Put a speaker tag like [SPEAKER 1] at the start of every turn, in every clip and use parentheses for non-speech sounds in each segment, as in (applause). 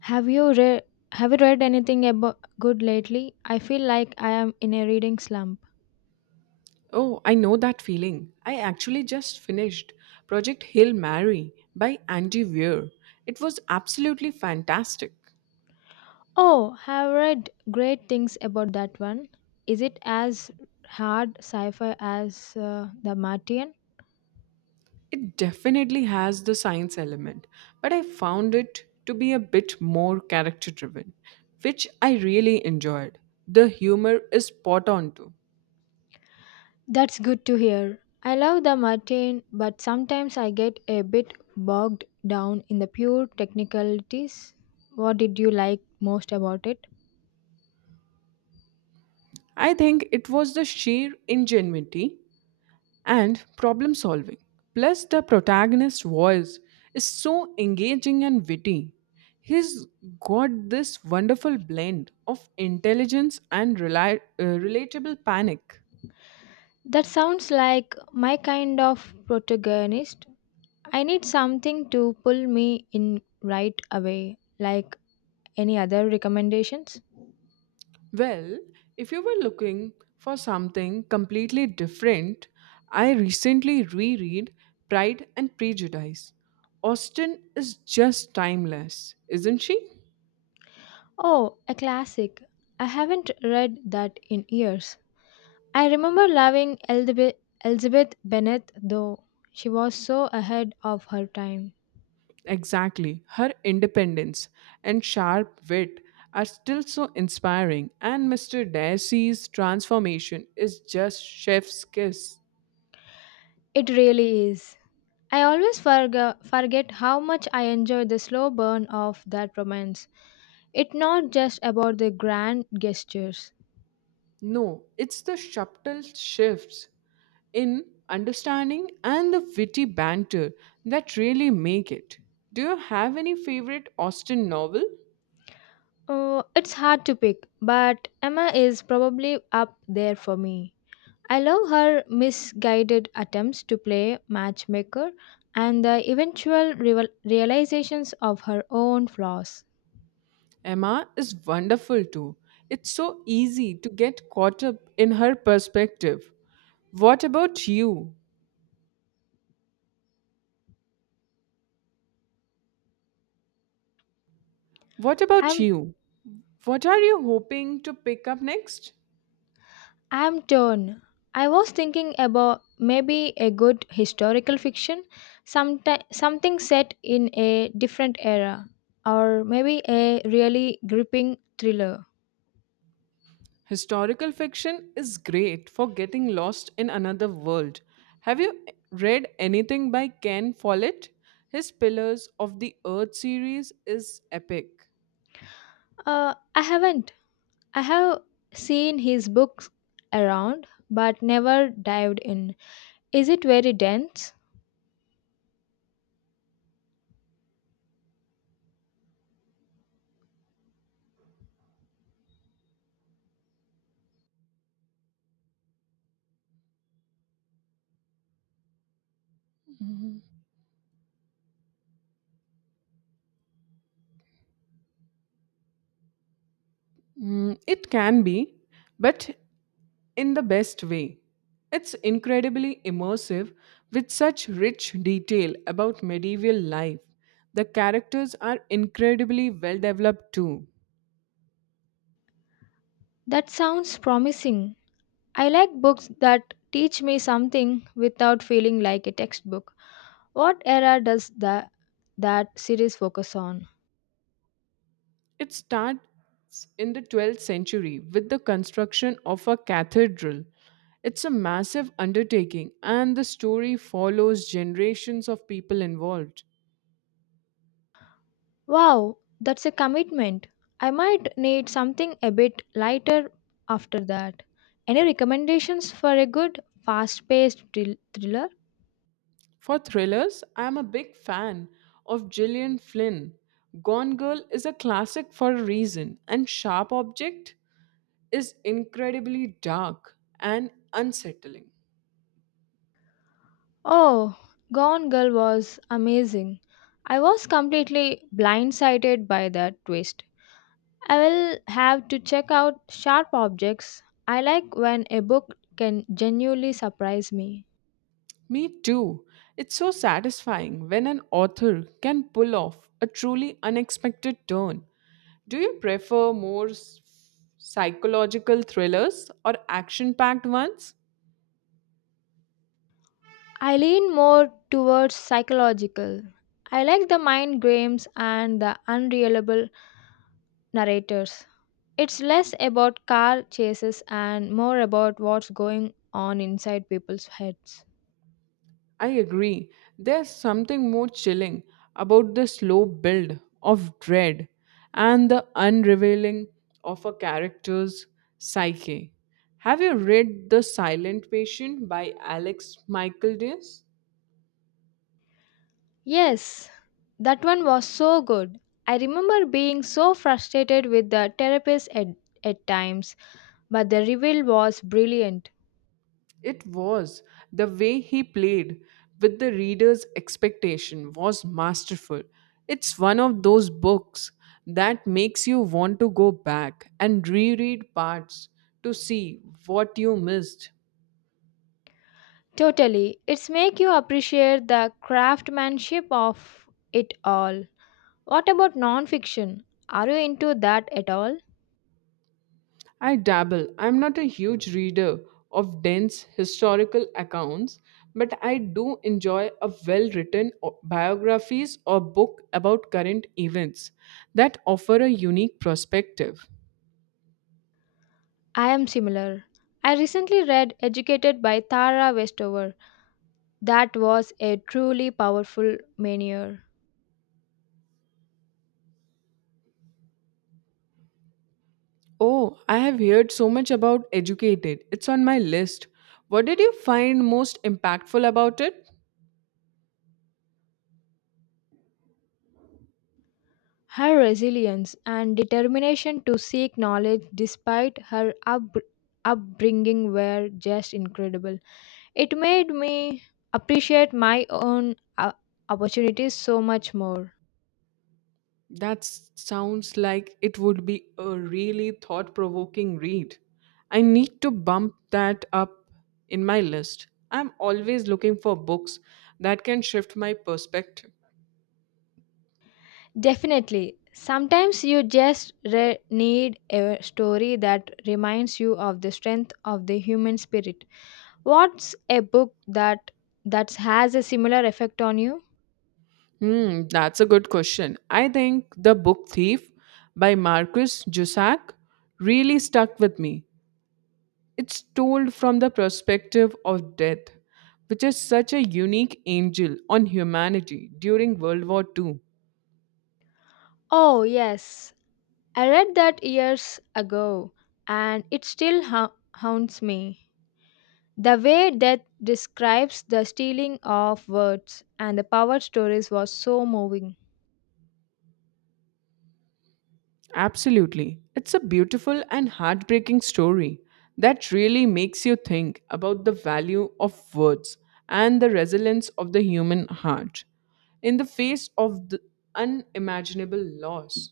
[SPEAKER 1] Have you read have you read anything about good lately? I feel like I am in a reading slump.
[SPEAKER 2] Oh, I know that feeling. I actually just finished Project Hail Mary by Andy Weir. It was absolutely fantastic.
[SPEAKER 1] Oh, have read great things about that one. Is it as hard sci-fi as The Martian?
[SPEAKER 2] It definitely has the science element, but I found it to be a bit more character driven, which I really enjoyed. The humor is spot on too.
[SPEAKER 1] That's good to hear. I love The Martian, but sometimes I get a bit bogged down in the pure technicalities. What did you like most about it?
[SPEAKER 2] I think it was the sheer ingenuity and problem solving. Plus, the protagonist's voice is so engaging and witty. He's got this wonderful blend of intelligence and relatable panic.
[SPEAKER 1] That sounds like my kind of protagonist. I need something to pull me in right away. Like any other recommendations?
[SPEAKER 2] Well, if you were looking for something completely different, I recently reread Pride and Prejudice. Austen is just timeless, isn't she?
[SPEAKER 1] Oh, a classic. I haven't read that in years. I remember loving Elizabeth Bennet though. She was so ahead of her time.
[SPEAKER 2] Exactly. Her independence and sharp wit are still so inspiring, and Mr. Darcy's transformation is just chef's kiss.
[SPEAKER 1] It really is. I always forget how much I enjoyed the slow burn of that romance. It's not just about the grand gestures.
[SPEAKER 2] No, it's the subtle shifts in understanding and the witty banter that really make it. Do you have any favorite Austen novel?
[SPEAKER 1] It's hard to pick, but Emma is probably up there for me. I love her misguided attempts to play matchmaker and the eventual realizations of her own flaws.
[SPEAKER 2] Emma is wonderful too. It's so easy to get caught up in her perspective. What about you? What about
[SPEAKER 1] I'm
[SPEAKER 2] you? What are you hoping to pick up next?
[SPEAKER 1] I'm torn. I was thinking about maybe a good historical fiction, something set in a different era, or maybe a really gripping thriller.
[SPEAKER 2] Historical fiction is great for getting lost in another world. Have you read anything by Ken Follett? His Pillars of the Earth series is epic.
[SPEAKER 1] I haven't. I have seen his books around but never dived in. Is it very dense?
[SPEAKER 2] Mm, it can be, but in the best way. It's incredibly immersive with such rich detail about medieval life. The characters are incredibly well developed too.
[SPEAKER 1] That sounds promising. I like books that teach me something without feeling like a textbook. What era does that series focus on?
[SPEAKER 2] It starts in the 12th century with the construction of a cathedral. It's a massive undertaking, and the story follows generations of people involved.
[SPEAKER 1] Wow, that's a commitment. I might need something a bit lighter after that. Any recommendations for a good, fast paced thriller?
[SPEAKER 2] For thrillers, I'm a big fan of Gillian Flynn. Gone Girl is a classic for a reason, and Sharp Object is incredibly dark and unsettling.
[SPEAKER 1] Oh, Gone Girl was amazing. I was completely blindsided by that twist. I will have to check out Sharp Objects. I like when a book can genuinely surprise me.
[SPEAKER 2] Me too. It's so satisfying when an author can pull off a truly unexpected turn. Do you prefer more psychological thrillers or action packed ones?
[SPEAKER 1] I lean more towards psychological. I like the mind games and the unreliable narrators. It's less about car chases and more about what's going on inside people's heads.
[SPEAKER 2] I agree. There's something more chilling about the slow build of dread and the unrevealing of a character's psyche. Have you read The Silent Patient by Alex Michael Diaz?
[SPEAKER 1] Yes, that one was so good. I remember being so frustrated with the therapist at times, but the reveal was brilliant.
[SPEAKER 2] It was. The way he played with the reader's expectation was masterful. It's one of those books that makes you want to go back and reread parts to see what you missed.
[SPEAKER 1] Totally. It's make you appreciate the craftsmanship of it all. What about nonfiction? Are you into that at all?
[SPEAKER 2] I dabble. I'm not a huge reader of dense historical accounts, but I do enjoy a well written biographies or book about current events that offer a unique perspective.
[SPEAKER 1] I am similar. I recently read Educated by Tara Westover. That was a truly powerful manure.
[SPEAKER 2] Oh, I have heard so much about Educated. It's on my list. What did you find most impactful about it?
[SPEAKER 1] Her resilience and determination to seek knowledge despite her upbringing were just incredible. It made me appreciate my own opportunities so much more.
[SPEAKER 2] That sounds like it would be a really thought provoking read. I need to bump that up in my list. I'm always looking for books that can shift my perspective.
[SPEAKER 1] Definitely. Sometimes you just need a story that reminds you of the strength of the human spirit. What's a book that has a similar effect on you?
[SPEAKER 2] Hmm, that's a good question. I think The Book Thief by Marcus Jusak really stuck with me. It's told from the perspective of death, which is such a unique angel on humanity during World War Two.
[SPEAKER 1] Oh, yes. I read that years ago and it still haunts me. The way that describes the stealing of words and the power stories was so moving.
[SPEAKER 2] Absolutely. It's a beautiful and heartbreaking story that really makes you think about the value of words and the resilience of the human heart in the face of the unimaginable loss.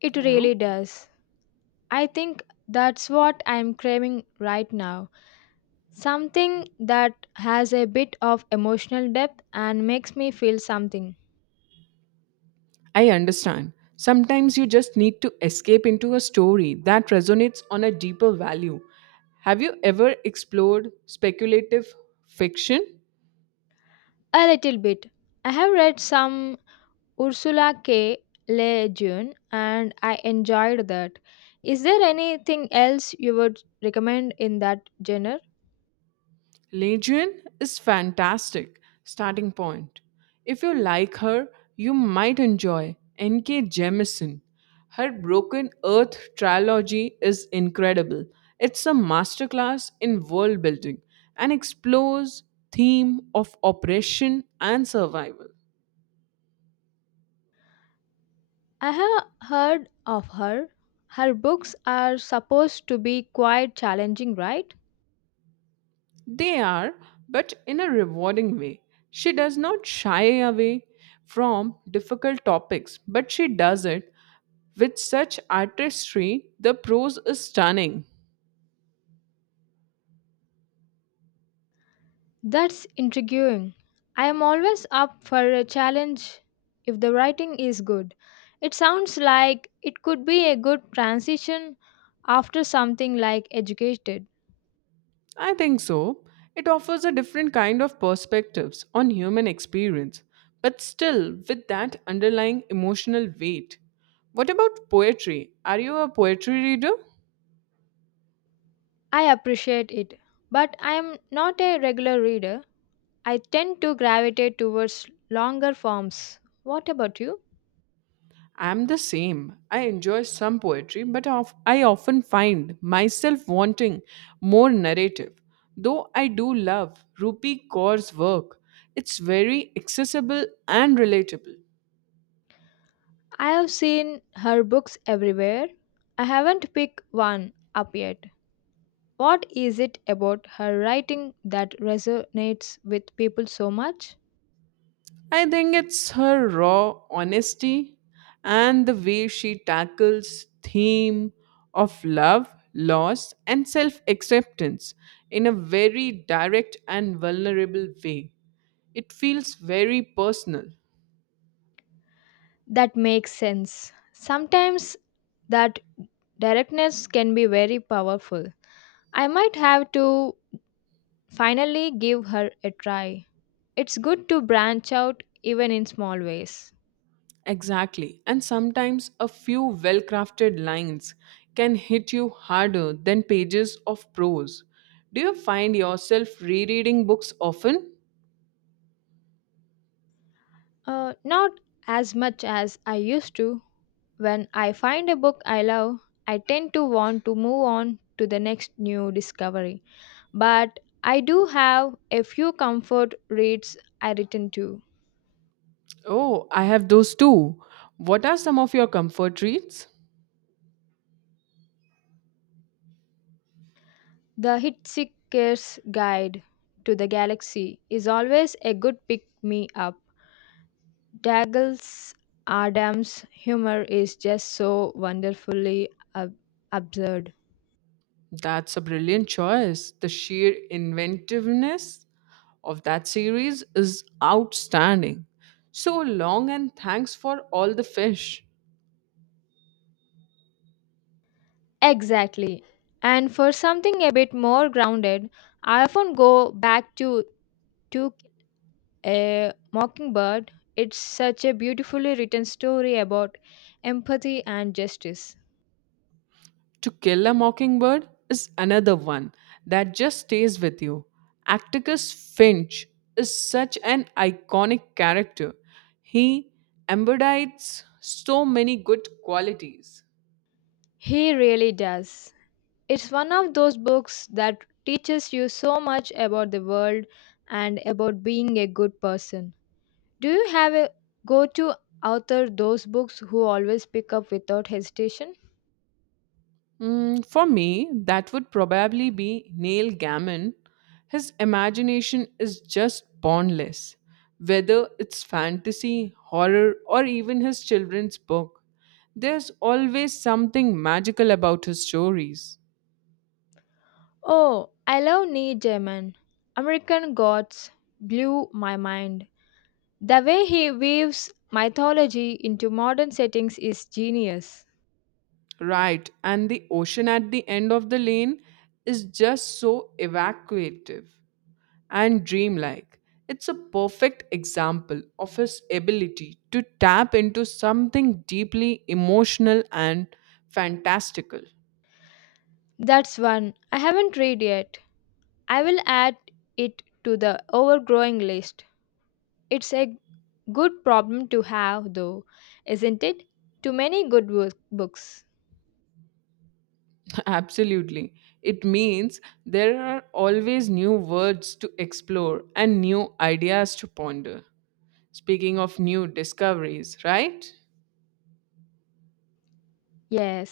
[SPEAKER 1] It
[SPEAKER 2] Hello?
[SPEAKER 1] really does. I think that's what I'm craving right now. Something that has a bit of emotional depth and makes me feel something.
[SPEAKER 2] I understand. Sometimes you just need to escape into a story that resonates on a deeper value. Have you ever explored speculative fiction?
[SPEAKER 1] A little bit. I have read some Ursula K. Le Guin, and I enjoyed that. Is there anything else you would recommend in that genre?
[SPEAKER 2] Legion is fantastic starting point. If you like her, you might enjoy NK. Jemisin. Her Broken Earth trilogy is incredible. It's a masterclass in world building and explores theme of oppression and survival.
[SPEAKER 1] I have heard of her. Her books are supposed to be quite challenging, right?
[SPEAKER 2] They are, but in a rewarding way. She does not shy away from difficult topics, but she does it with such artistry. The prose is stunning.
[SPEAKER 1] That's intriguing. I am always up for a challenge if the writing is good. It sounds like it could be a good transition after something like Educated.
[SPEAKER 2] I think so. It offers a different kind of perspectives on human experience, but still with that underlying emotional weight. What about poetry? Are you a poetry reader?
[SPEAKER 1] I appreciate it, but I am not a regular reader. I tend to gravitate towards longer forms. What about you?
[SPEAKER 2] I'm the same. I enjoy some poetry, but I often find myself wanting more narrative. Though I do love Rupi Kaur's work, it's very accessible and relatable.
[SPEAKER 1] I have seen her books everywhere. I haven't picked one up yet. What is it about her writing that resonates with people so much?
[SPEAKER 2] I think it's her raw honesty and the way she tackles theme of love, loss and self-acceptance in a very direct and vulnerable way. It feels very personal.
[SPEAKER 1] That makes sense. Sometimes that directness can be very powerful. I might have to finally give her a try. It's good to branch out even in small ways.
[SPEAKER 2] Exactly. And sometimes a few well crafted lines can hit you harder than pages of prose. Do you find yourself rereading books often?
[SPEAKER 1] Not as much as I used to. When I find a book I love, I tend to want to move on to the next new discovery. But I do have a few comfort reads I return to.
[SPEAKER 2] Oh, I have those too. What are some of your comfort reads?
[SPEAKER 1] The Hitchhiker's Guide to the Galaxy is always a good pick me up. Douglas Adams' humor is just so wonderfully ab- absurd.
[SPEAKER 2] That's a brilliant choice. The sheer inventiveness of that series is outstanding. So long and thanks for all the fish.
[SPEAKER 1] Exactly. And for something a bit more grounded, I often go back to Kill a Mockingbird. It's such a beautifully written story about empathy and justice.
[SPEAKER 2] To Kill a Mockingbird is another one that just stays with you. Atticus Finch is such an iconic character. He embodies so many good qualities.
[SPEAKER 1] He really does. It's one of those books that teaches you so much about the world and about being a good person. Do you have a go to author those books who always pick up without hesitation?
[SPEAKER 2] Mm, for me, that would probably be Neil Gaiman. His imagination is just boundless, whether it's fantasy, horror, or even his children's book. There's always something magical about his stories.
[SPEAKER 1] Oh, I love Neil Gaiman. American Gods blew my mind. The way he weaves mythology into modern settings is genius.
[SPEAKER 2] Right, and the ocean at the end of the lane is just so evacuative and dreamlike. It's a perfect example of his ability to tap into something deeply emotional and fantastical.
[SPEAKER 1] That's one I haven't read yet. I will add it to the overgrowing list. It's a good problem to have, though, isn't it? Too many good books.
[SPEAKER 2] (laughs) Absolutely. It means there are always new words to explore and new ideas to ponder. Speaking of new discoveries, right?
[SPEAKER 1] Yes.